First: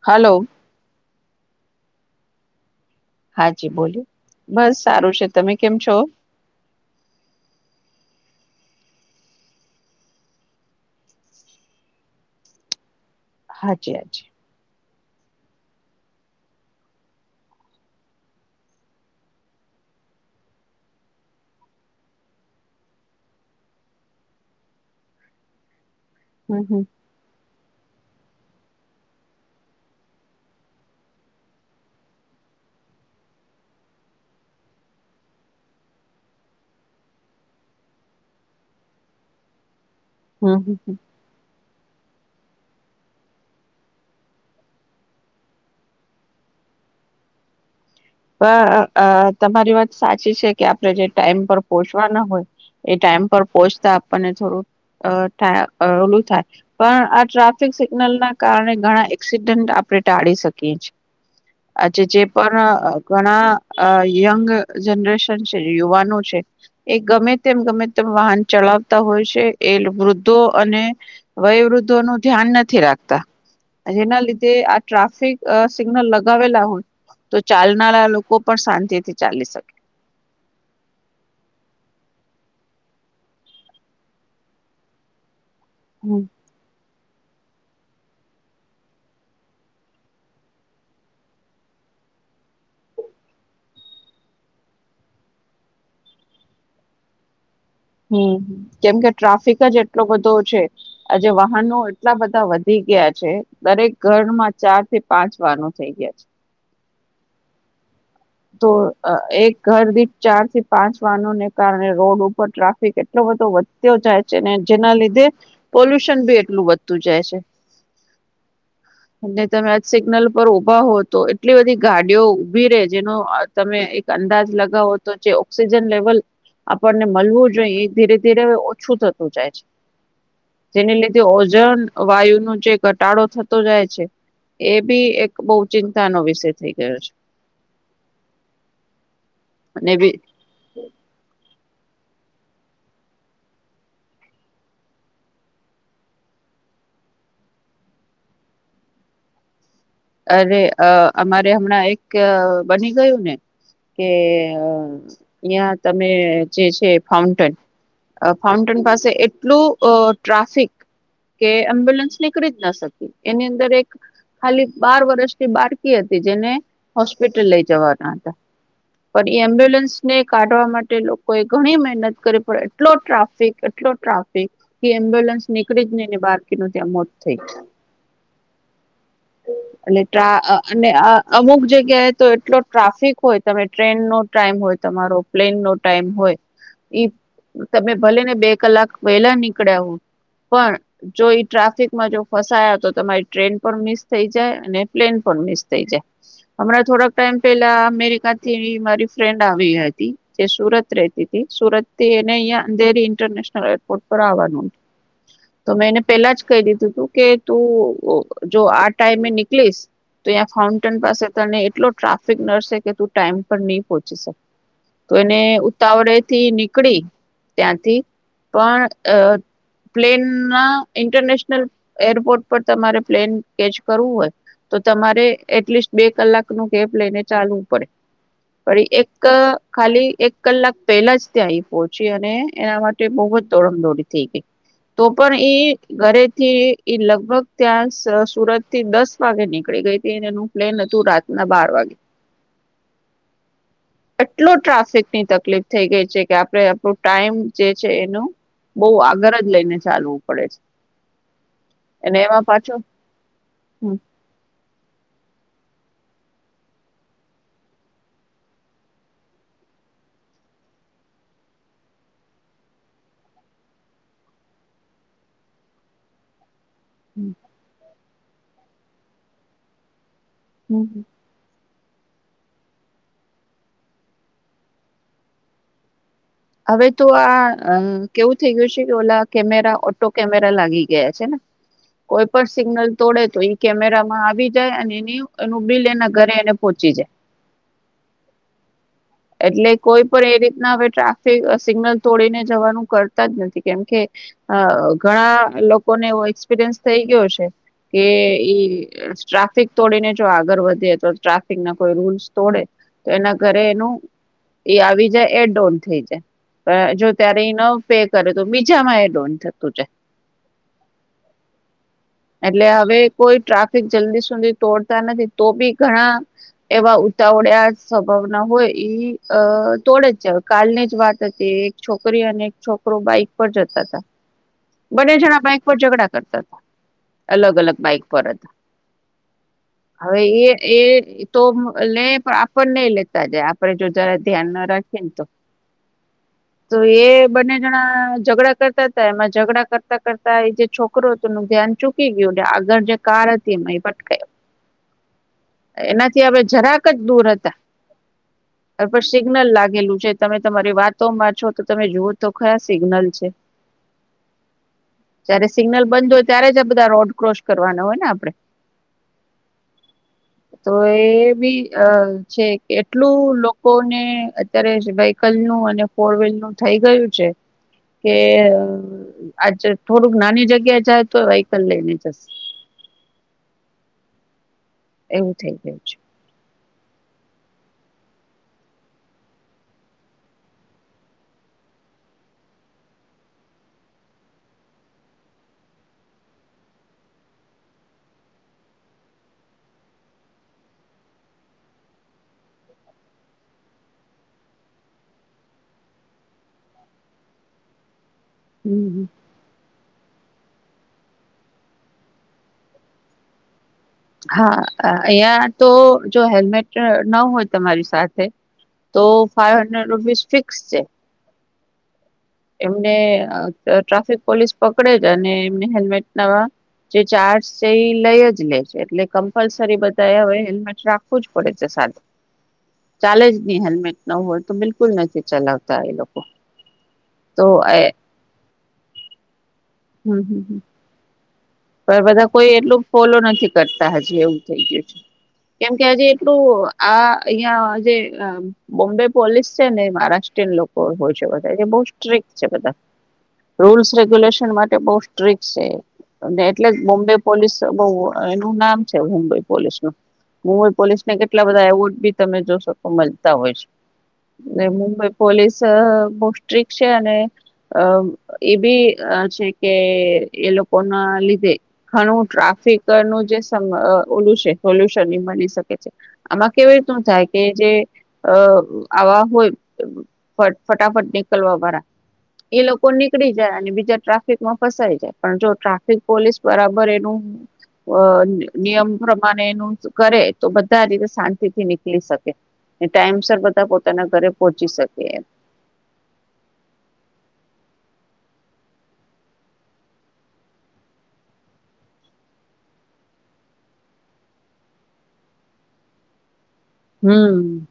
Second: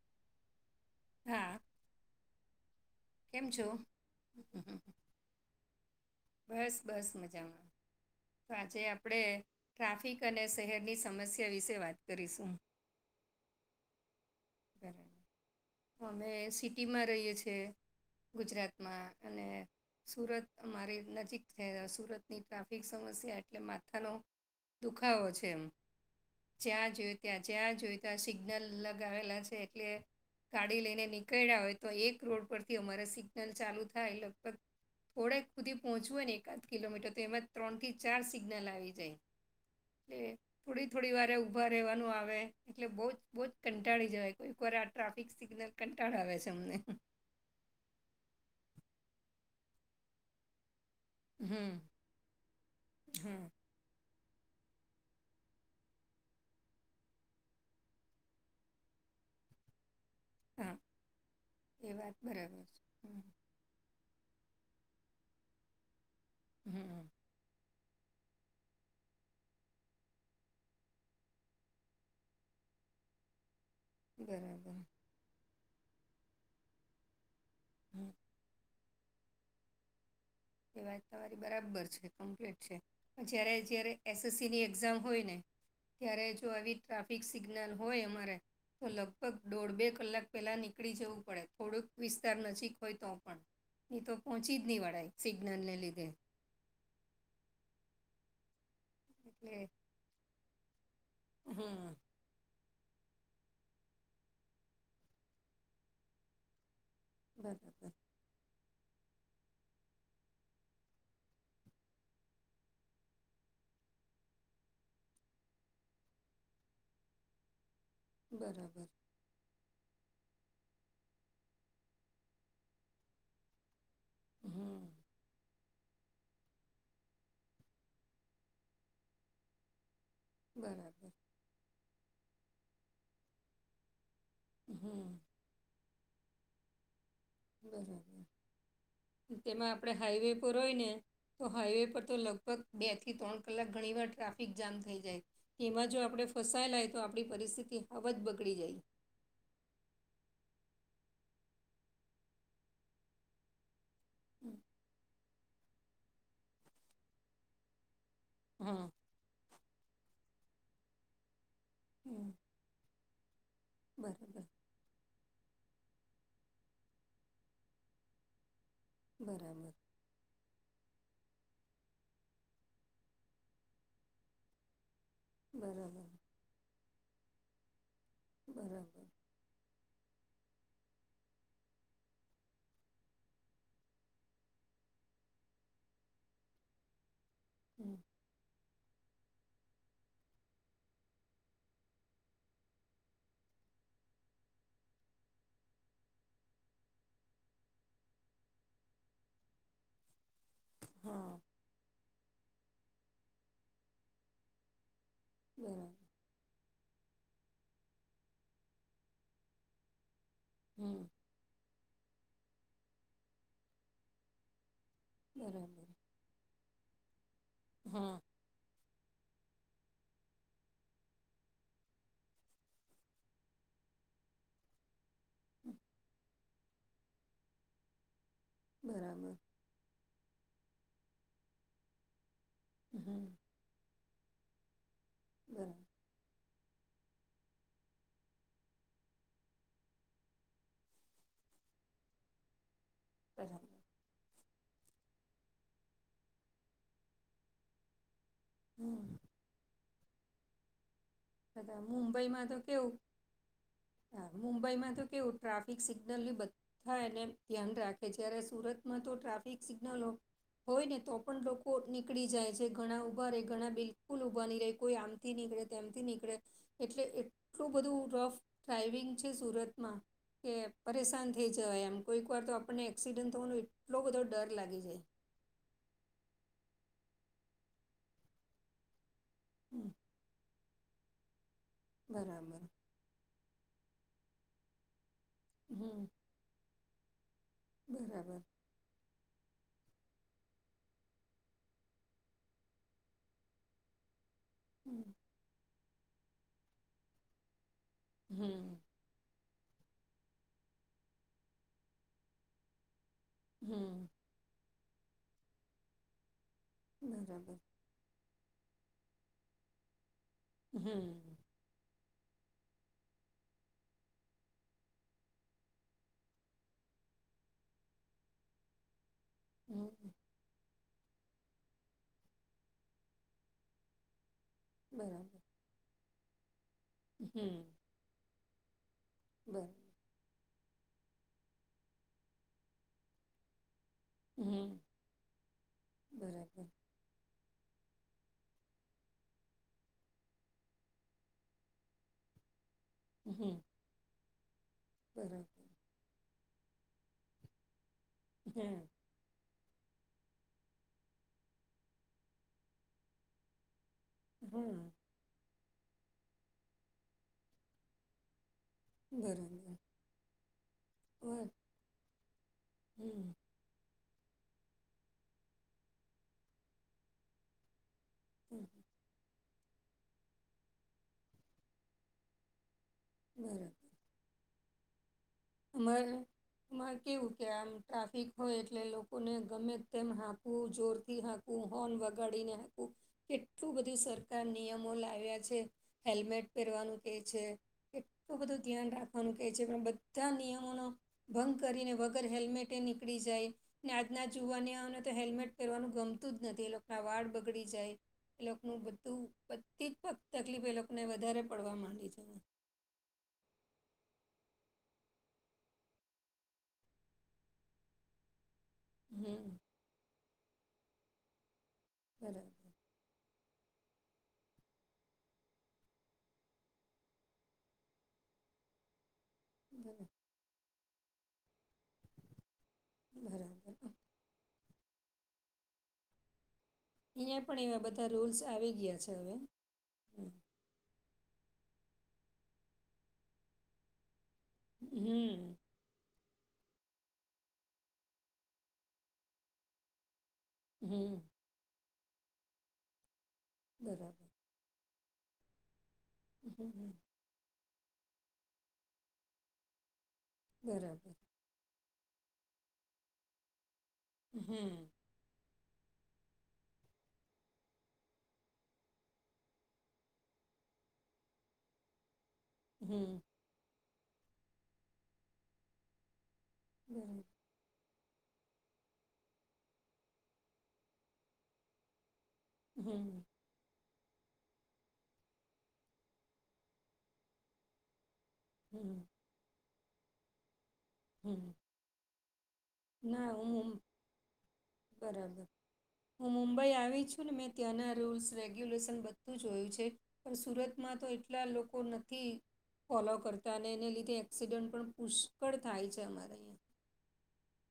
Hello હા કેમ હા છો જી બોલી બસ સારું છે તમે કેમ છો બસ બસ મજામાંમાં તો આજે આપણે ટ્રાફિક અને શહેરની સમસ્યા વિશે વાત કરીશું હાજી હાજી બરા અમે સિટીમાં રહીએ છીએ ગુજરાતમાં અને સુરત અમારી નજીક થ સુરતની ટ્રાફિક સમસ્યા એટલે માથાનો દુખાવો છે એમ હમ હમ જ્યાં જોઈ ત્યાં જ્યાં જોઈ ત્યાં સિગ્નલ લગાવેલા એટલે ગાડી લઈને નીકળ્યા હોય તો એક રોડ પરથી અમારે સિગ્નલ ચાલુ થાય લગભગ થોડક ખુદીી પહોંચવ હોય ને એકાદ કિલોમીટર તો એમાં ત્રણથી ચાર સિગ્નલ આવી જાય [inaudible] એ હમ થોડી હમ થોડી વારે ઉઊભા રહેવાનું આવે એટલે બહુ જ બહુ જ કંટાળી જાય કોઈક વાર આ ટ્રાફિક સિગ્નલ કંટાળો આવે છે અમને બ તમારી વાત સાચી છે કે આ પ્રોજેક્ટ ટાઈમ પર હમ પોહચવા ના હોય એ ટાઈમ પર હમ પોહચતા આપણને થોડું અ થાય અ ઓલું થાય. પણ આ ટ્રાફિક સિગ્નલ ના કારણે ઘણા એક્સિડન્ટ આપ આપણે ટાળી હા શકીએ એ આજ વાત જે બરાબર પણ છે હમ ઘણા યંગ જનરેશન છે, યુવાનો છે, એ હમ ગમે તેમ ગમે તેમ વાહન ચલાવતા હોય છે એ વૃદ્ધો અને વયવૃદ્ધો નું ધ્યાન નથી રાખતા. જેના લીધે બરાબર આ ટ્રાફિક સિગ્નલ લગાવેલા હોય તો ચા ના હમ લોકો પણ શાંતિ થી ચાલી શકે. એ વાત તમારી બરાબર છે, કમ્પ્લીટ છે. જય્યારે જયારે એસએસસી ની એક્ઝામ હોય ને ત્યારે જ, જો આવી ટ્રાફિક સિગ્નલ હોય અમારે તો લગભગ દોઢ બે કલાક પેલા નીકળી જવું પડે થોડુંક વિસ્તાર નજીક હોય તો પણ એ તો પહોંચી જ નહી વળાય એક સિગ્નલ ને લીધે. હમ કેમકે એટલે ટ્રાફિક જ એટલો બધો છે આજે વાહનો હમ એટલા બધા વધ થઈ ગયા છે દરેક ઘરમાં ચાર થી પાંચ વાનો થઇ ગયા છે. બરાબર તો એક ઘર દીઠ ચાર થી પાંચ વાનોને કારણે રોડ ઉપર ટ્રાફ કેટલો બધો વધતો જાય છે. ને જેના લીધે, પોલ્યુશન ભી એટલું વધતું જાય છે. બરાબર. અને તમે આજ સિગ્નલ પર ઉભા હો તો, એટલી બધી ગાડીઓ ઉભી રે. જેનો તમે એક અંદાજ હમ લગાવો તો, જે ઓક્સિજન લેવલ આપણને મળવું, જો એ ધીરે ધીરે ઓછું થતું જાય છે. જેને બરાબર લીધે ઓઝન વાયુનો જે ઘટાડો થતો જાય છે. એ બી હમ એક બહુ ચિંતાનો વિષય થઈ ગયો છે. બરાબર. તેમાં આપડે અને બી હાઈવે પર હોય ને તો હાઈવે પર તો લગભગ બે થી ત્રણ કલાક ઘણી વાર ટ્રાફિક જામ થઈ જાય. એમાં જો આપડે ફસાયેલા હોય તો આપડી પરિસ્થિતિ હાવ જ બગડી જાય. અરે! અ અમારે હમણાં એક બની ગયું ને.? કે, અહીંયા તમે જે છે ફાઉન્ટન. અ ફાઉન્ટેન હા પાસે એટલું ટ્રાફિક કે એમ્બ્યુલન્સ હમ, નીકળી જ ન શકી. એની અંદર એક બરાબર ખાલી બાર વર્ષથી બાળકી હતી જેને હોસ્પિટલ લઈ જવાના હતા. પણ એ બરાબર એમ્બ્યુલન્સ, ને કાઢવા માટે લોકોએ ઘણી મહેનત કરી. પડ એટલો ટ્રાફિક એટલો ટ્રાફિક. કે એમ્બ્યુલન્સ નીકળી જ બરાબર નહીને, બાળકીનું ત્યાં મોત થઈ ગ્યું. બરાબર. ! એટ ટા અને અમુક જગ્યાએ તો એટલો ટ્રાફિક હોય. તમે ટ્રેન નો ટાઈમ હોય તમારો પ્લેન નો ટાઈમ હોય. ઈ તમે હમ, ભલે ને બે કલાક વહેલા નીકળ્યા હોવ, પણ જો ઈ ટ્રાફિકમાં જો ફસાયા તો તમારી ટ્રેન પણ મિસ, થઇ જાય અને પ્લેન પણ મિસ થઇ જાય. હમણાં થોડાક ટાઈમ પેહલા અમેરિકાથી મારી ફ્રેન્ડ આવી હતી. જે સુરત રતી હા હતી. સુરત થી એને અહીંયા અંધેરી ઇન્ટરનેશનલ એરપોર્ટ પર આવવાનું. તો મેં એને બરાબર પેલા જ કહી દીધું તું કે, તું જો આ ટાઈમે નીકળીશ. તો ત્યાં ફાઉન્ટેન હમ પાસે તને એટલો ટ્રાફિક નડશે કે, તું ટાઈમ પર નહી પહોંચી શકે. તો એને બરાબર ઉતાવળેથી નીકળી ત્યાંથી. હા પણ અ પ્લેન ના ઇન્ટરનેશનલ એરપોર્ટ પર તમારે પ્લેન કેચ કરવું હોય. તો તમારે એટલીસ્ટ બે કલાક નું કેપ લઈને ચાલવું પડે. પડ એક, બરાબર ખાલી એક કલાક પહેલા જ ત્યા આઈ પહોંચી અને એના માટે બહુ હમ જ દોડમ દોડી થઈ ગઈ. તો પણ એ બરાબર ઘરેથી ઈ લગભગ ત્યાં સ સુરત થી દસ વાગે નીકળી ગઈ હતી. અને એનું પ્લેન હતું રાતના બાર વાગે. બરાબર. એટલો ટ્રાફિકની તકલીફ થઈ ગઈ છે કે, આપડે આપણું ટાઈમ જે છે એનું બઉ હમ આગળ જ લઈને ચાલવું પડે છે. તા ત અને એમાં મુંબઈમાં તો પાછો કેવુંક હમ, હા. મુંબઈમાં તો કેવું ટ્રાફિક સિગ્નલ ની બધ થાય એને ધ્યાન રાખે. જ્યારે સુરતમાં તો ટ્રાફિક સિગ્નલો હોય ને તો પણ લોકો નીકળી જાય છે. ઘણા ઉભા રહે, ઘણા બિલકુલ ઊભા નહી રહે. કોઈ આમ થી નીકળે તેમથી નીક એટલે હમ, એટલું બધું રફ ડ્રાઈવિંગ છે સુરતમાં. કે હમ, હમ. પરેશાન થઈ જાવાય એમ. કોઈક વાર તો આપણને એક્સિડન્ટ થવાનો એટલો બધો ડર લાગી જાય. હવે તો આ કેવું થઈ ગયું છે કે, ઓલા કેમેરા, હમ, ઓટો કેમેરા લાગી ગયા છે ને. કોઈ પણ બરાબર સિગ્નલ તોડે તો ઈ કેમેરામાં આવી જાય અને એની અનું બિલ હમ એના ઘરે એને પહોંચી જાય. બરાબર. એટલે કોઈ પણ એ રીતના હવે ટ્રફ સિગ્નલ તોડીને જવાનું કરતા જ નથી કેમકે હમ ઘણા લોકો ને એવો એક્સપિરયન્સ થઈ ગયો છે કે હમ ટ્રાફિક તોડીને જો આગળ વધીએ તો ટ્રાફિક ના કોઈ રૂલ્સ તોડે તો એના ઘરે એનું હમ એ આવી જાય એ ડોન થઈ જાય જો ત્યારે એ બરાબર ફેક કરે તો બીજા માં એ ડોન થતું જ હમ એટલે હવે કોઈ ટ્રાફિક જલ્દી સુધી તોડતા નથી તો બી ઘણા એવા ઉતાવળ્યા સ્વભાવના હોય અ તોડે હમ જ જ કાલને વાત હતી એક છોકરી અને એક છોકરો બાઈક પર જતા હતા બંને બરાબર જણા બાક ઉપ ઝઘડા કરતા અલગ અલગ બાઈક પરત બર હવે એ એ તોફણ નહી લેતા જાય આપડે જો જરા ધ્યાન ન હમ રાખે ને તો બરાબર તો એ બંને જણા ઝઘડા કરતા હતા એમાં ઝઘડા કરતા કરતા એ જે છોકરી છોકરો ત ન ધ્યાન ચૂકી ગયો આગળ જે કાર હમ હતી ભટક બરાબર એનાથી હવે જરાક જ દૂર હતા હમ હવે પણ સિગ્નલ લાગેલું છે તમે તમારી વાતોમાં છો તો તમે જુઓ તો કયા સિગ્નલ છે. હમ જયારે સિગ્નલ બંધ હોય ત્યારે જ આ બધા રોડ ક્રોસ કરવાના હોય ને આપડે બરાબર તો એ હમ બી છે કેટલું લોકો ને અત્યારે વ્હકલ નું અને ફોર વ્હીલ નું થઈ ગયું છે. કે હમ આજ થોડુંક નાની જગ્યા જાય તો વહીકલ લઈને જસ બરાબર એવું થઈ ગયું છે [unintelligible] માં કેવું કે આમ ટ્રાફિક હોય એટલે લોકોને ગમે તેમ હાંકવું જોરથી હાક કુંહોન વગડીને કેટલું બધું સરકાર નિયમો લાવ્યા છે હેલ્મેટ પહેરવાનું કે છે. કેટલું બધું ધ્યાન રાખવાનું કેહે છે પણ બધા નિયમોનો ભંગ કરીને વગર હેલ્મેટે નીકળી જાય. ને આજના જોવાની આવ ને તો હેલ્મેટ પહેરવાનું ગમતું જ નથી એ લોકો ના વાળ બગડી જાય. એ લોકોનું બધું બધી જ ફક્ત તકલીફ એ લોકોને વધારે પડવા માંડી છે. હા અહિયાં તો જો હેલ્મેટ ન હોય તમારી સાથે તો હમ ફાઇવ હન્ડ્રેડ રૂપીઝ ફિક્સ છે. બરા. એમને અ ટ્રાફિક પોલીસ પકડે જ અને એમને હેલ્મેટ નાવા જે ચાર્જ છે એ લઈ જ લે છે એટલે. કમ્પલસરી બધા હવે હેલ્મેટ રાખવું જ પડે છે સાથ ચાલે જ બરાબર નહી બરાબર હેલ્મેટ. ન હોય તો બિલકુલ નથી ચલાવતા એ લોકો અહીંયા તો પણ એવા બધા રૂલ્સ આવી ગયા છે હવે. હમ હમ. પણ બધા કોઈ એટલું ફોલો નથી કરતા હજી એવું થઈ ગયું છે હમ કેમ. કે આજે એટલું આ અહિયાં જે અ બોમ્બે પોલીસ છે ને મહારાષ્ટ્રીયન લોક બઉ હોય હમ છે વઘારે બઉ સ્ટ્રિક છે બધા રૂલ્સ બરાબર રેગ્યુલેશન માટે બઉ. સિ્ટક છે અમને એટલે હમ બોમ્બે. પોલીસ બઉ એનું નામ છે મુંબઈ પોલીસ નું મુંબઈ પોલીસ બરાબર ને કે. એટલા બધા એવોર્ડ બી તમે જોશો મળતા હોય છે ને હમ મુંબઈ. પોલીસ અ બઉ સ્ટિક છે અને. અ એ બી અ છે કે એ લોક. ઓના લીધે ઘણું ટ્રાફિક હમ નું જે. સમ ઓલુ સે સોલ્યુશન મલી શકે છે આમાં કેવી રીતનું થાય બરાબર કે જે. અ આવા હોય ફટ ફટાફટ નીકલવા વાળા. એ લોકો હમ નીકળી જાય અને બીજા ટ્રાફિક માં ફસાય જાય પણ જો. ટ્રાફિક પોલીસ બરાબર એનું અ નિયમ હમ પ્રમાણે એનું કરે. તો બધા આ રીતે શાંતિ હમ થી નીકળી શકે ટાઈમસ ના હું બધા મું- પોતાના ઘરે પહોંચી શકે એમ. બરાબર. હું મુંબઈ આવી છું ને મેં ત્યાંના રૂલ્સ રેગ્યુલેશન બધું જોયું છે. પણ સુરતમાં તો એટલા લોકો નથી ફોલો કરતા અને એને લીધે એક્સિડન્ટ પણ પુષ્કળ થાય છે અમારે અહીંયા. હમ.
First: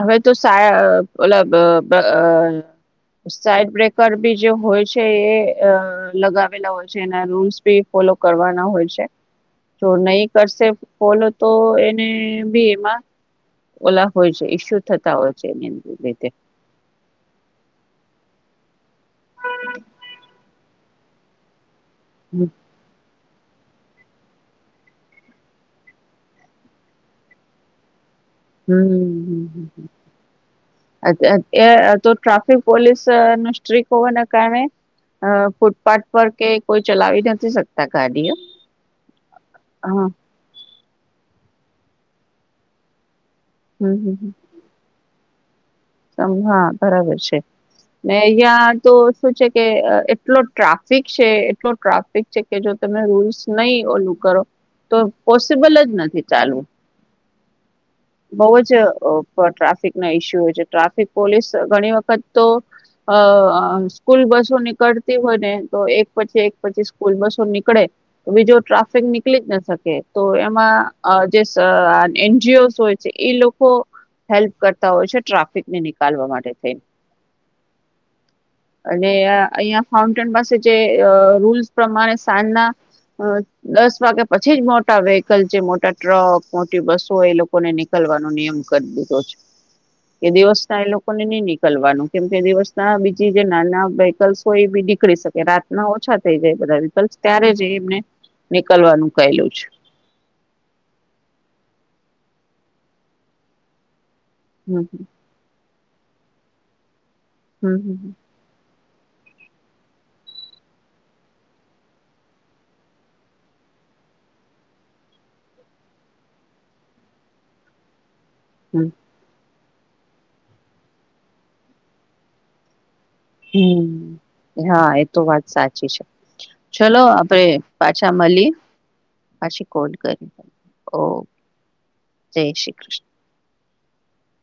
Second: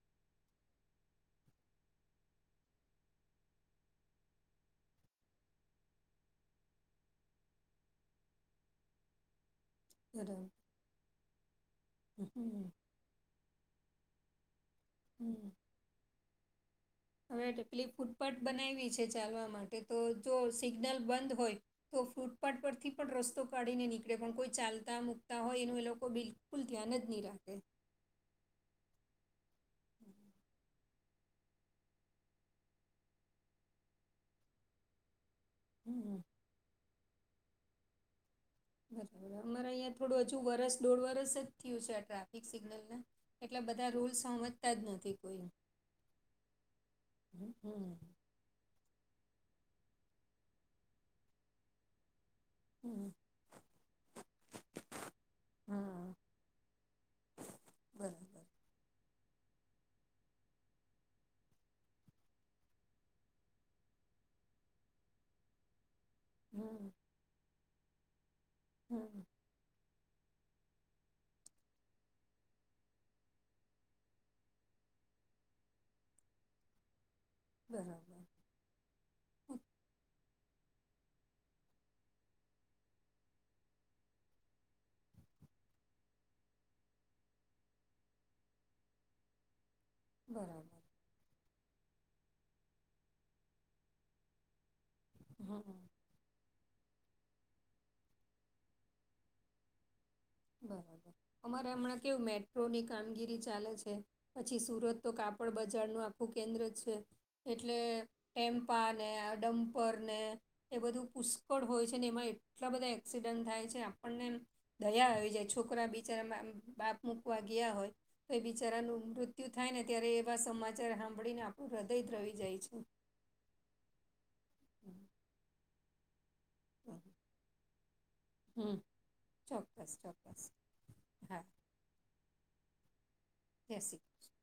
હવે તો સા ઓલા બ બ. સાઈડ બ્રેકર બી જે હોય છે એ અ લગાવેલા હોય છે એના રૂલ્સ બે ફોલો કરવાના હોય છે. [unintelligible] જો નહી બરાબર કરશે ફોલો તો એને હમ ભી એમાં ઓલા હોય છે ઈસ્યુ થતા હોય હમ છે એની લીઘે. હવે એટલી ફૂટપાથ બનાવી છે ચાલવા માટે તો જો સિગ્નલ બંધ હોય. તો ફ્રૂટપાટ પર થી. પણ રસ્તો કાઢી ને નીકળે પણ કોઈ ચાલતા મુૂકતા હોય એનું એ લોકો બિલકુલ ધ્યાન જ નહી રાખે. હમ હમ. એ તો ટ્રાફિક પોલીસ નો સ્ટ્રીક હોવાના કારણે અ ફૂટપાથ હમ પર કે કોઈ ચલાવી નથી શકતા ગાડીઓ બરાબર અમારે અહીંયા હા થોડું હજુ વરસ દોઢ વરસ જ થયું છે આ ટ્રાફિક સિગ્નલ ને. એટલે બધા હમ હમ રૂલ્સ હમ. સમજતા જ નથી કોઈ. હા બરાબર છે. હમ ત્યાં તો શું છે કે અ એટલો ટ્રાફિક છે એટલો ટ્રાફિક છે. કે જો તમે હમ રૂલ્સ નહી ઓલું કરો તો પોસિબલ જ હા નથી ચાલુ. બરાબર બઉ જ ટ્રાફિક ના ઇસ્યુ હોય છે ટ્રાફિક પોલીસ ઘણી વખત તો અ સ્કૂલ બસો નીકળતી હોય ને તો એક પછી એક પછી હમ સ્કૂલ બસો નીકળે તો બીજો ટ્રાફિક હમ નીકળી જ ના શકે તો એમાં જે એનજીઓ હોય એ લોકો હેલ્પ કરતા હોય છે ટ્રાફિક ને નિકાલવા માટે. બરાબર અને અહીિયાં ફાઉન્ટેન પાસે જે રૂલ પ્રમાણે સાજ ના હ દસ વાગ્યા પછી જ મોટા વેહકલ છે મોટા ટ્રક મોટી બસો એ લોકોને નીક લવાનો નિયમ કરી દીધો છે કે દિવસ બરાબર ના એ લોકો ને નહી નીકળવાનું કેમ કે દિવસ ના બીજી જે નાના વેહિકલસ હોય નીકળી શકે હમ રાતના ઓછા થઈ જાય બધા વેહિકલસ ત્યારે જ એમને નીકળવાનું કહેલું છે. બરાબર અમારે હમણાં કેવું મેટ્રોની કામગીરી ચાલે છે પછી હમ સુરત તો કા પડ બજારનું આખું કેન્દ્ર છે એટલે હમ ટેમ્પા ને આ ડમ્પર ને એ બધું પુષ્કળ હોય છે ને એમાં એટલા બધા એક્સિડન્ટ થાય છે આપણને દયા આવી જાય છોકરા બિચારા બાપ મુકવા ગયા હોય તો એ હમ બિચારાનું મૃત્યુ થાય ને ત્યારે એવા સમાચાર સાંભળીને આપણું હૃદય દ્રવી જાય છે. હા એ હમ તો વાત સાચી છે. ચલો આપડે પાછા મલીએ હમ, પછી કોલ ચોક્કસ ચોક્કસ કરીએ ઓ હા જય જય શ્રી કૃષ્ણ જય શ્રી કૃષ્ણ.